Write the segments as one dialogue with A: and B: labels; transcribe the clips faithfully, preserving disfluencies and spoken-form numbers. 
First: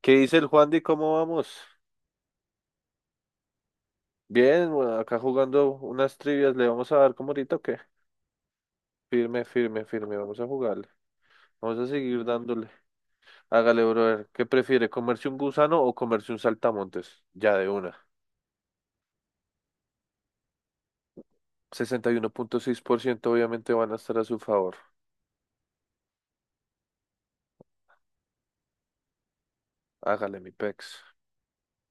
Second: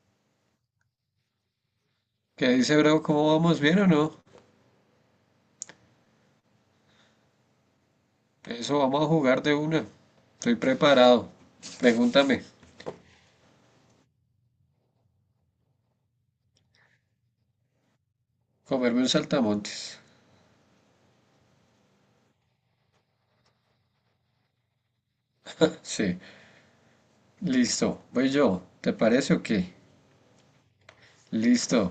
A: ¿Qué dice el Juan de cómo vamos?
B: ¿Qué dice, bro? ¿Cómo vamos? ¿Bien o no?
A: Bien, bueno, acá jugando unas trivias, ¿le vamos a dar como ahorita o qué?
B: Eso, vamos a jugar
A: Firme,
B: de
A: firme,
B: una.
A: firme, vamos a
B: Estoy
A: jugarle.
B: preparado.
A: Vamos a seguir
B: Pregúntame.
A: dándole. Hágale, brother. ¿Qué prefiere, comerse un gusano o comerse un saltamontes? Ya de una.
B: Comerme un saltamontes.
A: sesenta y uno punto seis por ciento obviamente van a estar a su favor.
B: Sí. Listo. Voy yo. ¿Te parece o qué?
A: Hágale, mi pex.
B: Listo.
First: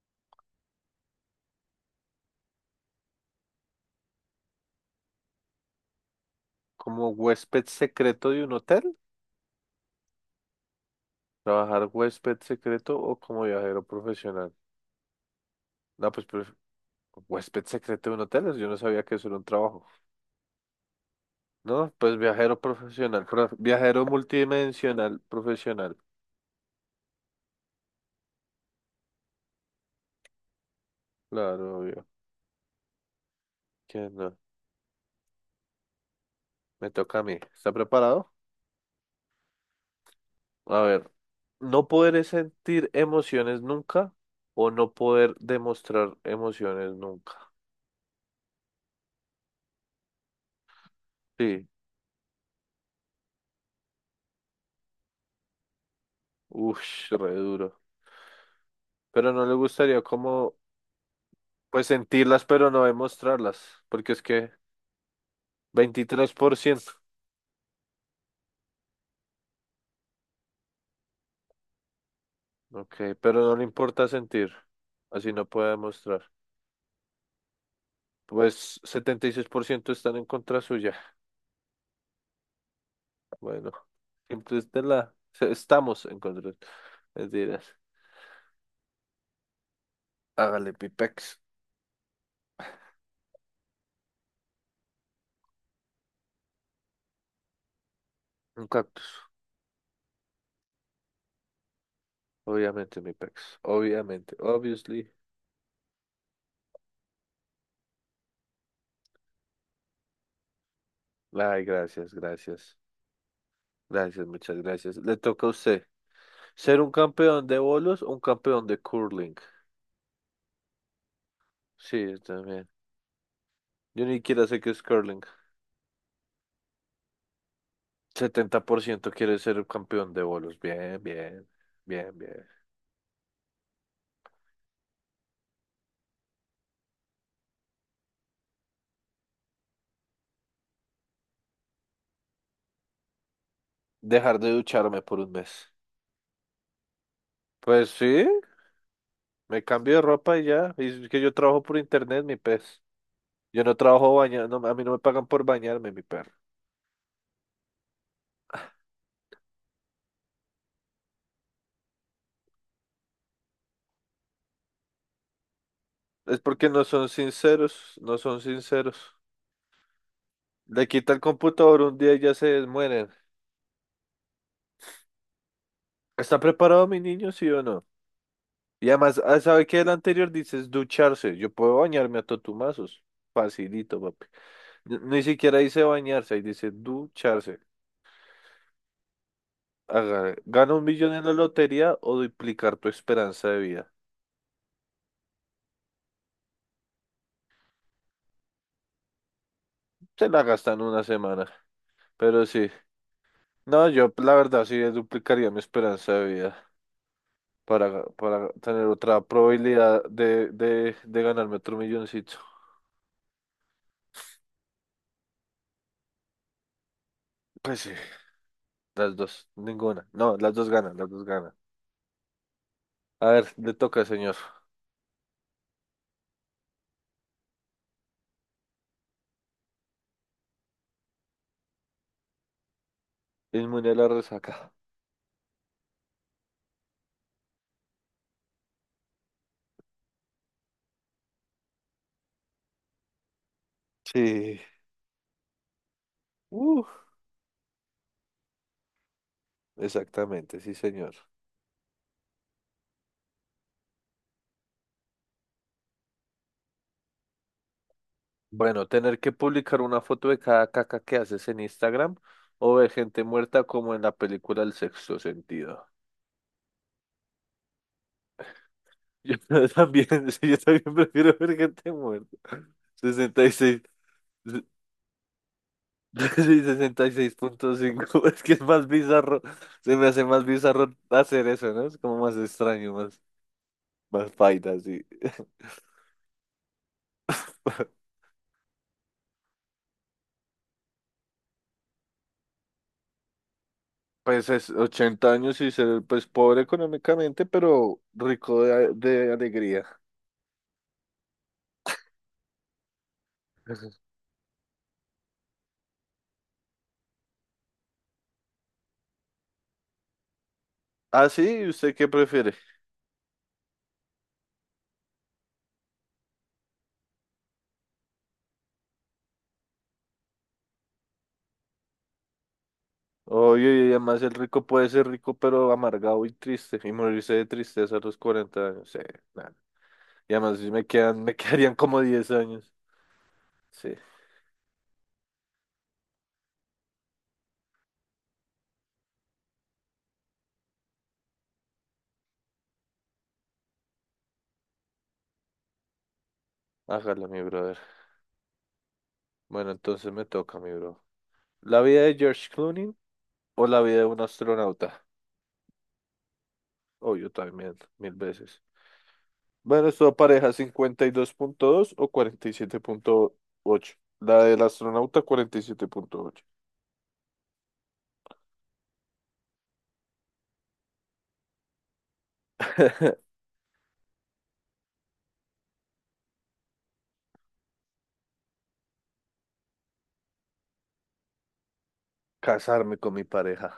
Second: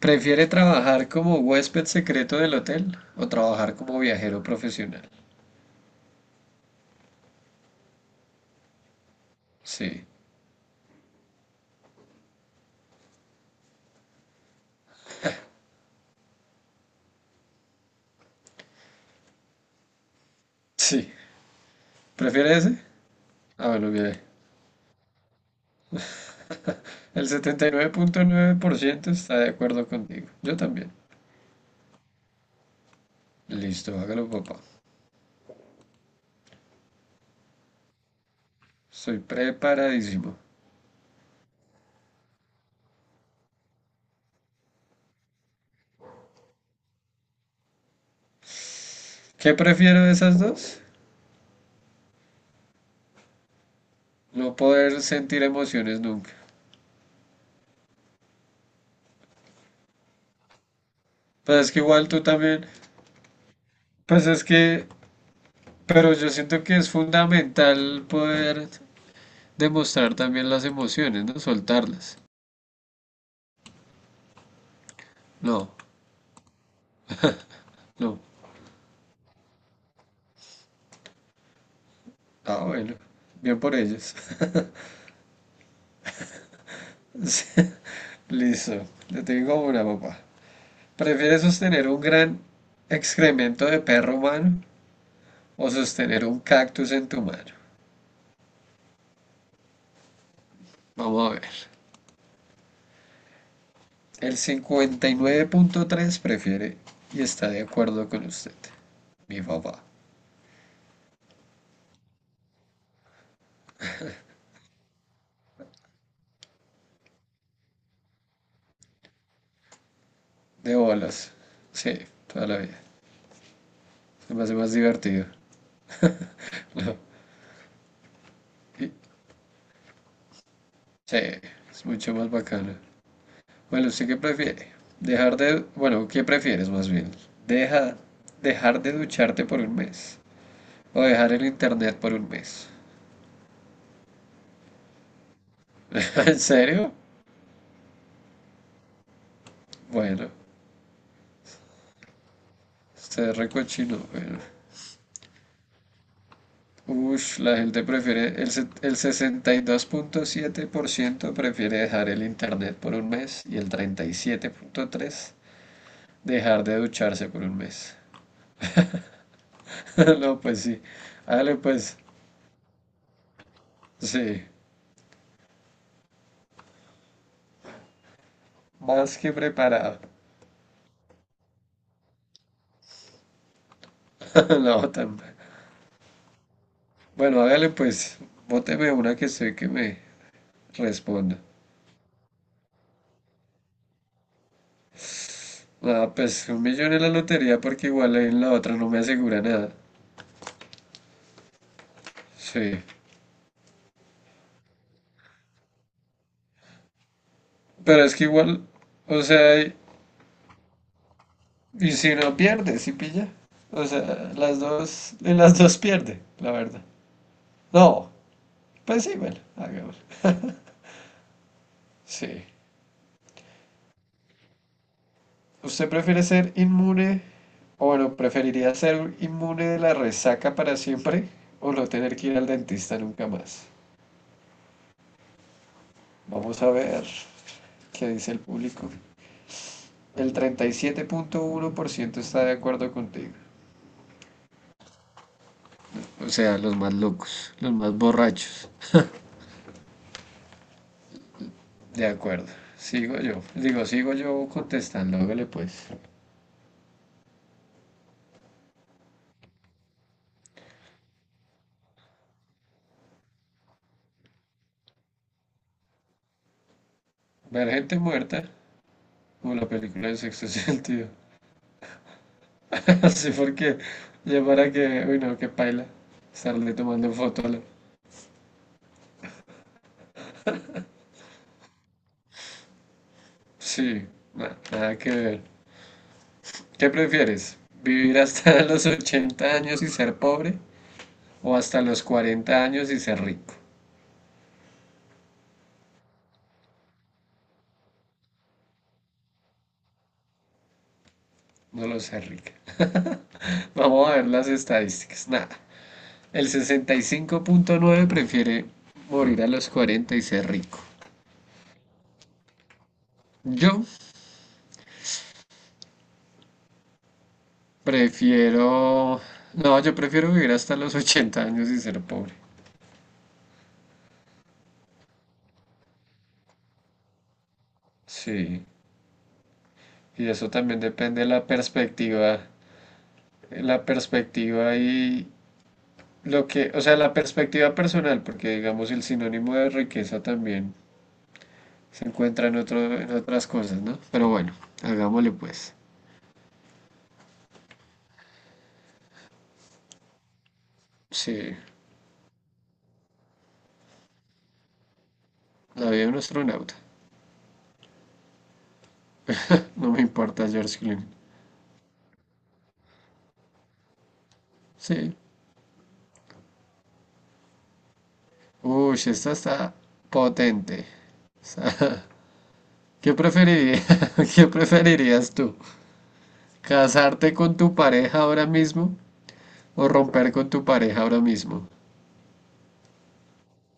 B: ¿Prefiere trabajar como huésped secreto del hotel o trabajar como viajero profesional?
A: ¿Como huésped secreto de un hotel?
B: Sí.
A: ¿Trabajar huésped secreto o como viajero profesional? No, pues, pref- huésped secreto de un hotel, yo no sabía que eso era un trabajo.
B: Sí.
A: No, pues
B: ¿Prefiere
A: viajero
B: ese?
A: profesional, prof-
B: Ah, bueno,
A: viajero
B: mire.
A: multidimensional profesional.
B: El setenta y nueve punto nueve por ciento está de acuerdo contigo. Yo también.
A: Claro, obvio.
B: Listo,
A: ¿Quién
B: hágalo,
A: no?
B: papá.
A: Me toca a mí. ¿Está preparado?
B: Soy preparadísimo.
A: A ver, no poder sentir emociones nunca o no poder demostrar emociones nunca.
B: ¿Qué prefiero de esas dos?
A: Sí,
B: No poder sentir emociones nunca.
A: uff, re duro. Pero no le gustaría como,
B: Pues es que
A: pues
B: igual tú
A: sentirlas,
B: también,
A: pero no demostrarlas, porque es
B: pues es
A: que
B: que, pero yo
A: veintitrés por
B: siento que es
A: ciento,
B: fundamental poder demostrar también las emociones, ¿no? Soltarlas.
A: Ok, pero no le importa sentir, así no puede
B: No,
A: demostrar.
B: no.
A: Pues setenta y seis por ciento están en contra suya.
B: Ah, bueno, bien
A: Bueno,
B: por ellos.
A: Interstellar. Se- Estamos en control.
B: Sí.
A: Mentiras.
B: Listo, le tengo una, papá.
A: Hágale mi pex.
B: ¿Prefieres sostener un gran excremento de perro humano o sostener un cactus en tu mano?
A: Un cactus.
B: Vamos a ver.
A: Obviamente mi pex. Obviamente.
B: El
A: Obviously.
B: cincuenta y nueve punto tres prefiere y está de acuerdo con usted. Mi papá.
A: Ay, gracias, gracias. Gracias, muchas gracias. Le toca a usted. ¿Ser un campeón de bolos o un campeón de curling?
B: De bolas. Sí,
A: Sí, yo
B: toda la
A: también.
B: vida.
A: Yo ni
B: Se me
A: siquiera
B: hace
A: sé qué
B: más
A: es curling.
B: divertido. No.
A: setenta por ciento quiere ser un campeón de bolos. Bien,
B: Sí,
A: bien.
B: es mucho
A: Bien,
B: más
A: bien.
B: bacano. Bueno, ¿usted qué prefiere? Dejar de... Bueno, ¿qué prefieres más bien? Deja... Dejar de ducharte por un mes, o dejar el internet por un mes.
A: Dejar de ducharme por un mes.
B: ¿En serio?
A: Pues sí. Me cambio de
B: Bueno,
A: ropa y ya. Y es que yo trabajo por internet, mi pez.
B: usted es
A: Yo no
B: recochino.
A: trabajo
B: Bueno.
A: bañando, a mí no me pagan por bañarme, mi perro.
B: Ush, la gente prefiere, el, se- el sesenta y dos punto siete por ciento prefiere dejar el internet por un mes y el treinta y siete punto tres por ciento
A: Es
B: dejar
A: porque
B: de
A: no son
B: ducharse por un
A: sinceros,
B: mes.
A: no son sinceros.
B: No, pues sí.
A: Le quita el
B: Hágale
A: computador un
B: pues,
A: día y ya se mueren.
B: sí.
A: ¿Está preparado mi niño, sí o no? Y
B: Más
A: además,
B: que
A: ah, ¿sabe qué? El
B: preparado.
A: anterior dices ducharse. Yo puedo bañarme a totumazos. Facilito, papi.
B: No,
A: Ni
B: tan...
A: ni siquiera dice bañarse, ahí dice
B: Bueno,
A: ducharse.
B: hágale pues, bóteme una que sé que me
A: Haga- Gana un millón en la
B: responda.
A: lotería o duplicar tu esperanza de vida.
B: Ah, pues un millón en la lotería porque igual ahí en la otra no me asegura nada.
A: Se la gastan una semana, pero sí.
B: Sí.
A: No, yo la verdad sí duplicaría mi esperanza de vida.
B: Pero
A: para,
B: es que
A: para
B: igual,
A: tener otra
B: o sea,
A: probabilidad de, de, de ganarme otro
B: y si
A: milloncito.
B: no pierde, si pilla. O sea, las dos, en las dos pierde, la verdad.
A: Pues sí,
B: No, pues sí,
A: las
B: bueno,
A: dos,
B: hagámoslo.
A: ninguna. No, las dos ganan, las dos ganan.
B: Sí.
A: A ver, le toca, señor.
B: ¿Usted prefiere ser inmune, o bueno, preferiría ser inmune de la resaca para siempre, o no tener que ir al dentista nunca más?
A: Inmune a la resaca.
B: Vamos a ver qué dice el público. El treinta y siete punto uno por ciento está de acuerdo contigo.
A: Sí.
B: O sea, los
A: Uh,
B: más locos, los más borrachos.
A: exactamente, sí, señor.
B: De acuerdo. Sigo yo. Digo, sigo yo contestando. Hágale pues.
A: Bueno, tener que publicar una foto de cada caca que haces en Instagram o ver gente muerta como en la película El sexto sentido.
B: Ver gente muerta,
A: Yo
B: como la
A: también,
B: película de sexto
A: sí, yo también
B: sentido.
A: prefiero ver gente muerta.
B: Así
A: sesenta y
B: porque,
A: seis
B: ya para que, uy no, que paila,
A: Sí,
B: estarle
A: sesenta y
B: tomando
A: seis
B: fotos.
A: punto cinco Es que es más bizarro. Se me hace más bizarro hacer eso, ¿no? Es como más extraño, más,
B: Sí,
A: más
B: na-
A: paila,
B: nada
A: así.
B: que ver. ¿Qué prefieres? ¿Vivir hasta los ochenta años y ser pobre? ¿O hasta los cuarenta años y ser rico?
A: Pues es ochenta años y ser pues pobre económicamente, pero rico de, de alegría.
B: No lo sé, rica. Vamos a ver las estadísticas. Nada. El sesenta y cinco punto nueve prefiere morir a los cuarenta y ser rico.
A: Ah, sí, ¿y usted qué prefiere?
B: Yo Prefiero... No, yo prefiero vivir hasta los ochenta años y ser pobre.
A: Oye, y además el rico puede ser rico, pero amargado y triste, y morirse de tristeza a los
B: Sí,
A: cuarenta años. Sí, nada.
B: y
A: Y
B: eso
A: además sí
B: también
A: me
B: depende
A: quedan,
B: de
A: me
B: la
A: quedarían como diez
B: perspectiva,
A: años.
B: la
A: Sí,
B: perspectiva y lo que, o sea, la perspectiva personal, porque digamos el sinónimo de riqueza también se encuentra en otro, en otras cosas, ¿no? Pero bueno, hagámosle pues.
A: hágalo, mi brother. Bueno, entonces me toca, mi bro.
B: Sí,
A: ¿La vida de George Clooney o la vida de un astronauta?
B: la vida de un astronauta.
A: Obvio también, mil veces. Bueno,
B: No me
A: esto
B: importa
A: pareja
B: George
A: cincuenta
B: Clooney.
A: y dos punto dos o cuarenta y siete punto ocho. La del
B: Sí.
A: astronauta cuarenta y siete punto ocho.
B: Uy, esta está potente. ¿Qué preferirías? ¿Qué preferirías tú? ¿Casarte con tu pareja ahora mismo o romper con tu pareja ahora mismo?
A: Casarme con mi pareja.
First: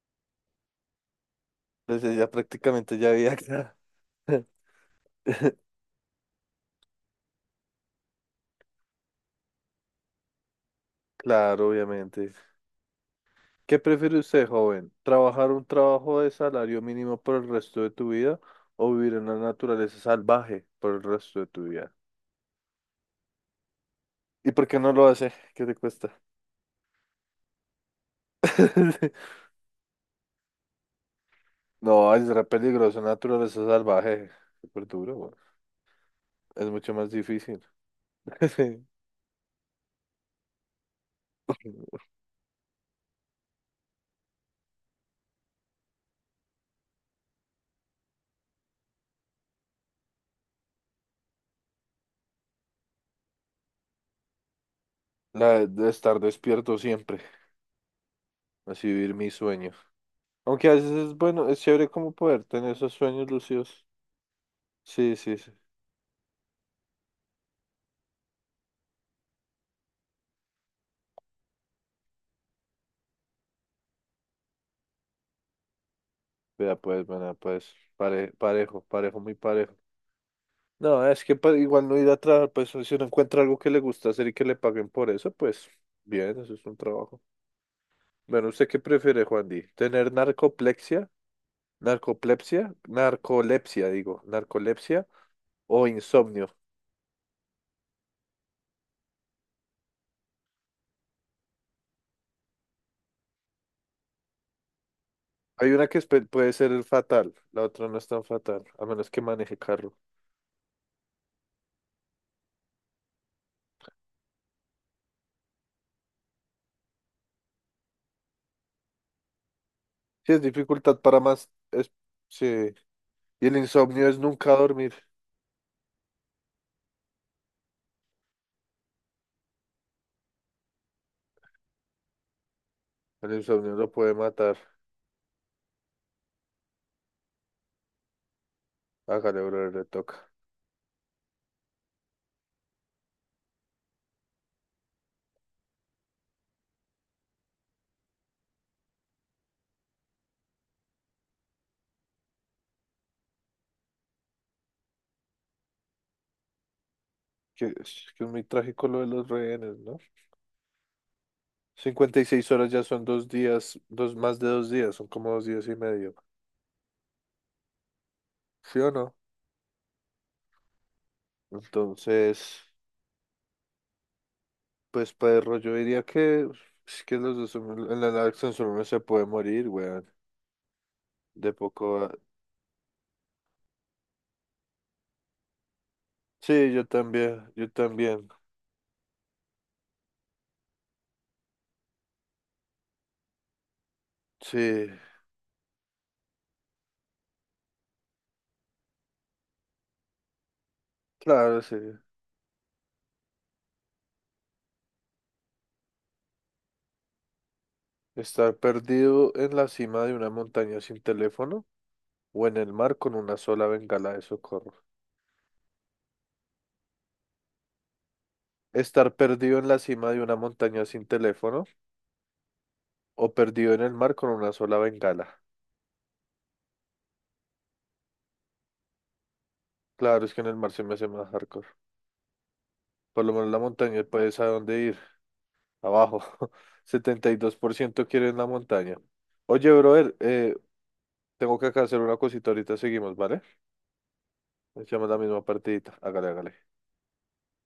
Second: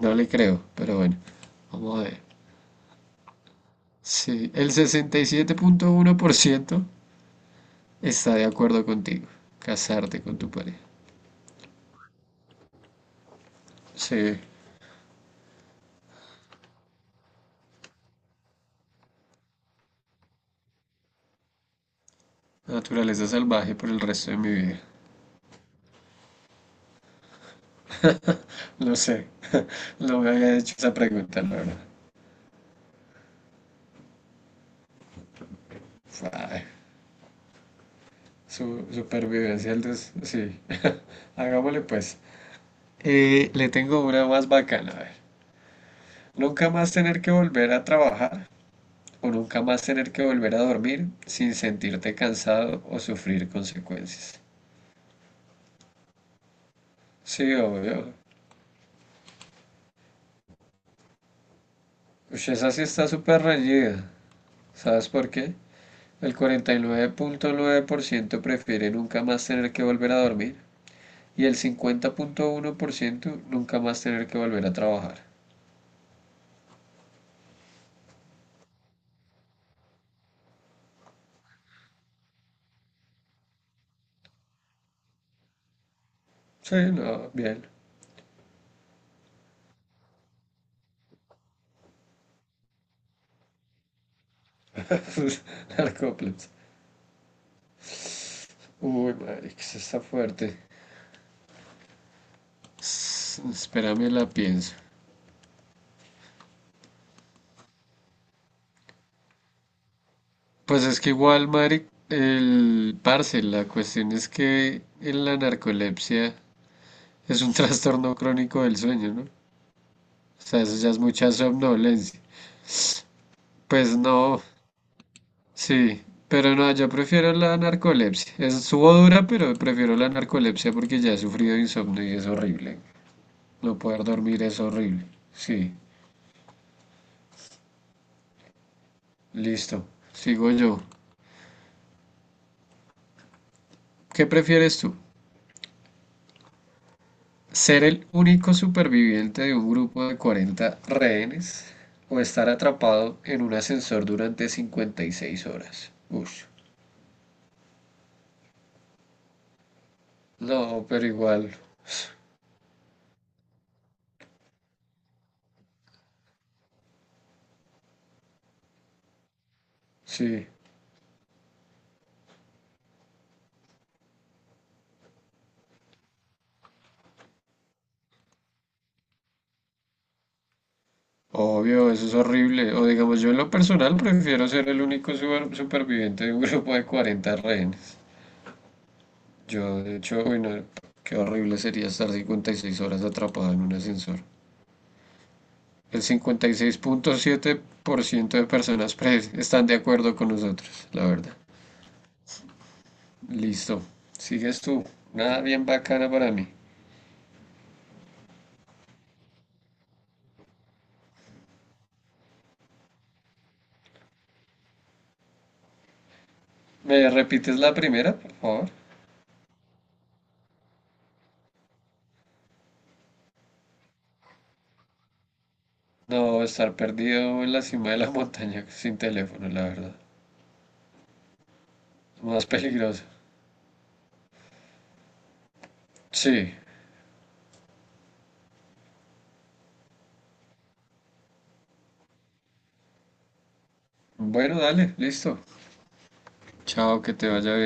B: No le creo, pero bueno, vamos a
A: Entonces
B: ver.
A: ya prácticamente ya había... acá.
B: Sí, el sesenta y siete punto uno por ciento está de acuerdo contigo. Casarte con tu pareja.
A: Claro, obviamente. ¿Qué prefiere
B: Sí,
A: usted, joven? ¿Trabajar un trabajo de salario mínimo por el resto de tu vida o vivir en la naturaleza salvaje por el resto de tu vida?
B: naturaleza salvaje por el resto de mi
A: ¿Y por qué
B: vida.
A: no lo hace? ¿Qué te cuesta?
B: Lo sé, no me había hecho esa pregunta, la verdad.
A: No, es re peligroso, naturaleza salvaje. Súper duro, güey. Es
B: Ay,
A: mucho más difícil.
B: su supervivencia, el des- sí.
A: Sí.
B: Hagámosle pues. Eh, le tengo una más bacana, a ver. Nunca más tener que volver a trabajar o nunca más tener que volver a dormir sin sentirte cansado o sufrir consecuencias.
A: La de estar despierto siempre,
B: Sí, obvio.
A: así vivir mis sueños. Aunque a veces es bueno, es chévere como poder
B: Ush,
A: tener
B: esa sí
A: esos
B: está
A: sueños
B: súper
A: lúcidos.
B: reñida. ¿Sabes
A: Sí,
B: por
A: sí, sí.
B: qué? El cuarenta y nueve punto nueve por ciento prefiere nunca más tener que volver a dormir y el cincuenta punto uno por ciento nunca más tener que volver a trabajar.
A: Vea pues, bueno, pues, pare- parejo, parejo, muy parejo. No, es que pa- igual no ir a trabajar, pues si uno encuentra algo que le gusta hacer y que le paguen por eso, pues bien, eso es un
B: Sí, no,
A: trabajo.
B: bien.
A: Bueno, ¿usted qué prefiere, Juan Di? ¿Tener narcoplexia? narcolepsia narcolepsia, digo, narcolepsia o
B: Narcóplanos.
A: insomnio.
B: Uy, madre, que eso está fuerte. S- Espérame, la pienso.
A: Hay una que es pe- puede ser fatal, la otra no es tan fatal, a menos que maneje carro.
B: Pues es que igual, Mari, el parce, la cuestión es que en la narcolepsia es un trastorno crónico del sueño, ¿no? O
A: Sí, es
B: sea, eso ya es
A: dificultad para
B: mucha
A: más. Es,
B: somnolencia.
A: sí. Y el
B: Pues
A: insomnio es
B: no,
A: nunca dormir.
B: sí, pero no, yo prefiero la narcolepsia. Es subo dura, pero prefiero la narcolepsia porque ya he sufrido insomnio y es horrible.
A: El insomnio
B: No
A: lo
B: poder
A: puede
B: dormir
A: matar.
B: es horrible. Sí,
A: Hágale, brother, le
B: listo.
A: toca.
B: Sigo yo. ¿Qué prefieres tú? Ser el único superviviente de un grupo de cuarenta rehenes o estar atrapado en un ascensor durante cincuenta y seis horas. Ush.
A: Que es, que es muy trágico lo de los rehenes, ¿no?
B: No, pero igual.
A: cincuenta y seis horas ya son dos días, dos, más de dos días, son como dos días y medio. ¿Sí o no?
B: Sí,
A: Entonces. Pues perro, yo diría que uf, es que los dos en la Larson solo uno se puede morir, weón. De
B: obvio,
A: poco
B: eso
A: a-
B: es horrible. O digamos, yo en lo personal prefiero ser el único super- superviviente de un
A: Sí,
B: grupo
A: yo
B: de cuarenta
A: también, yo
B: rehenes.
A: también.
B: Yo, de hecho, uy, no, qué horrible sería estar cincuenta y seis horas atrapado en un ascensor.
A: Sí,
B: El cincuenta y seis punto siete por ciento de personas pre- están de acuerdo con nosotros, la verdad.
A: claro, sí.
B: Listo. Sigues tú. Nada bien bacana para mí.
A: Estar perdido en la cima de una montaña sin teléfono o en el mar con una sola bengala de socorro.
B: ¿Me repites la primera, por favor?
A: Estar perdido en la cima de una montaña sin teléfono o perdido en el mar con una sola bengala.
B: No, estar perdido en la cima de la montaña sin teléfono, la verdad.
A: Claro, es que en el mar se me hace más hardcore.
B: Más peligroso.
A: Por lo menos la montaña puedes a dónde ir. Abajo.
B: Sí.
A: setenta y dos por ciento quieren la montaña. Oye, brother, eh, tengo que acá hacer una cosita. Ahorita seguimos, ¿vale?
B: Bueno, dale,
A: Echamos la
B: listo.
A: misma partidita. Hágale, hágale.
B: Chao, que te vaya bien.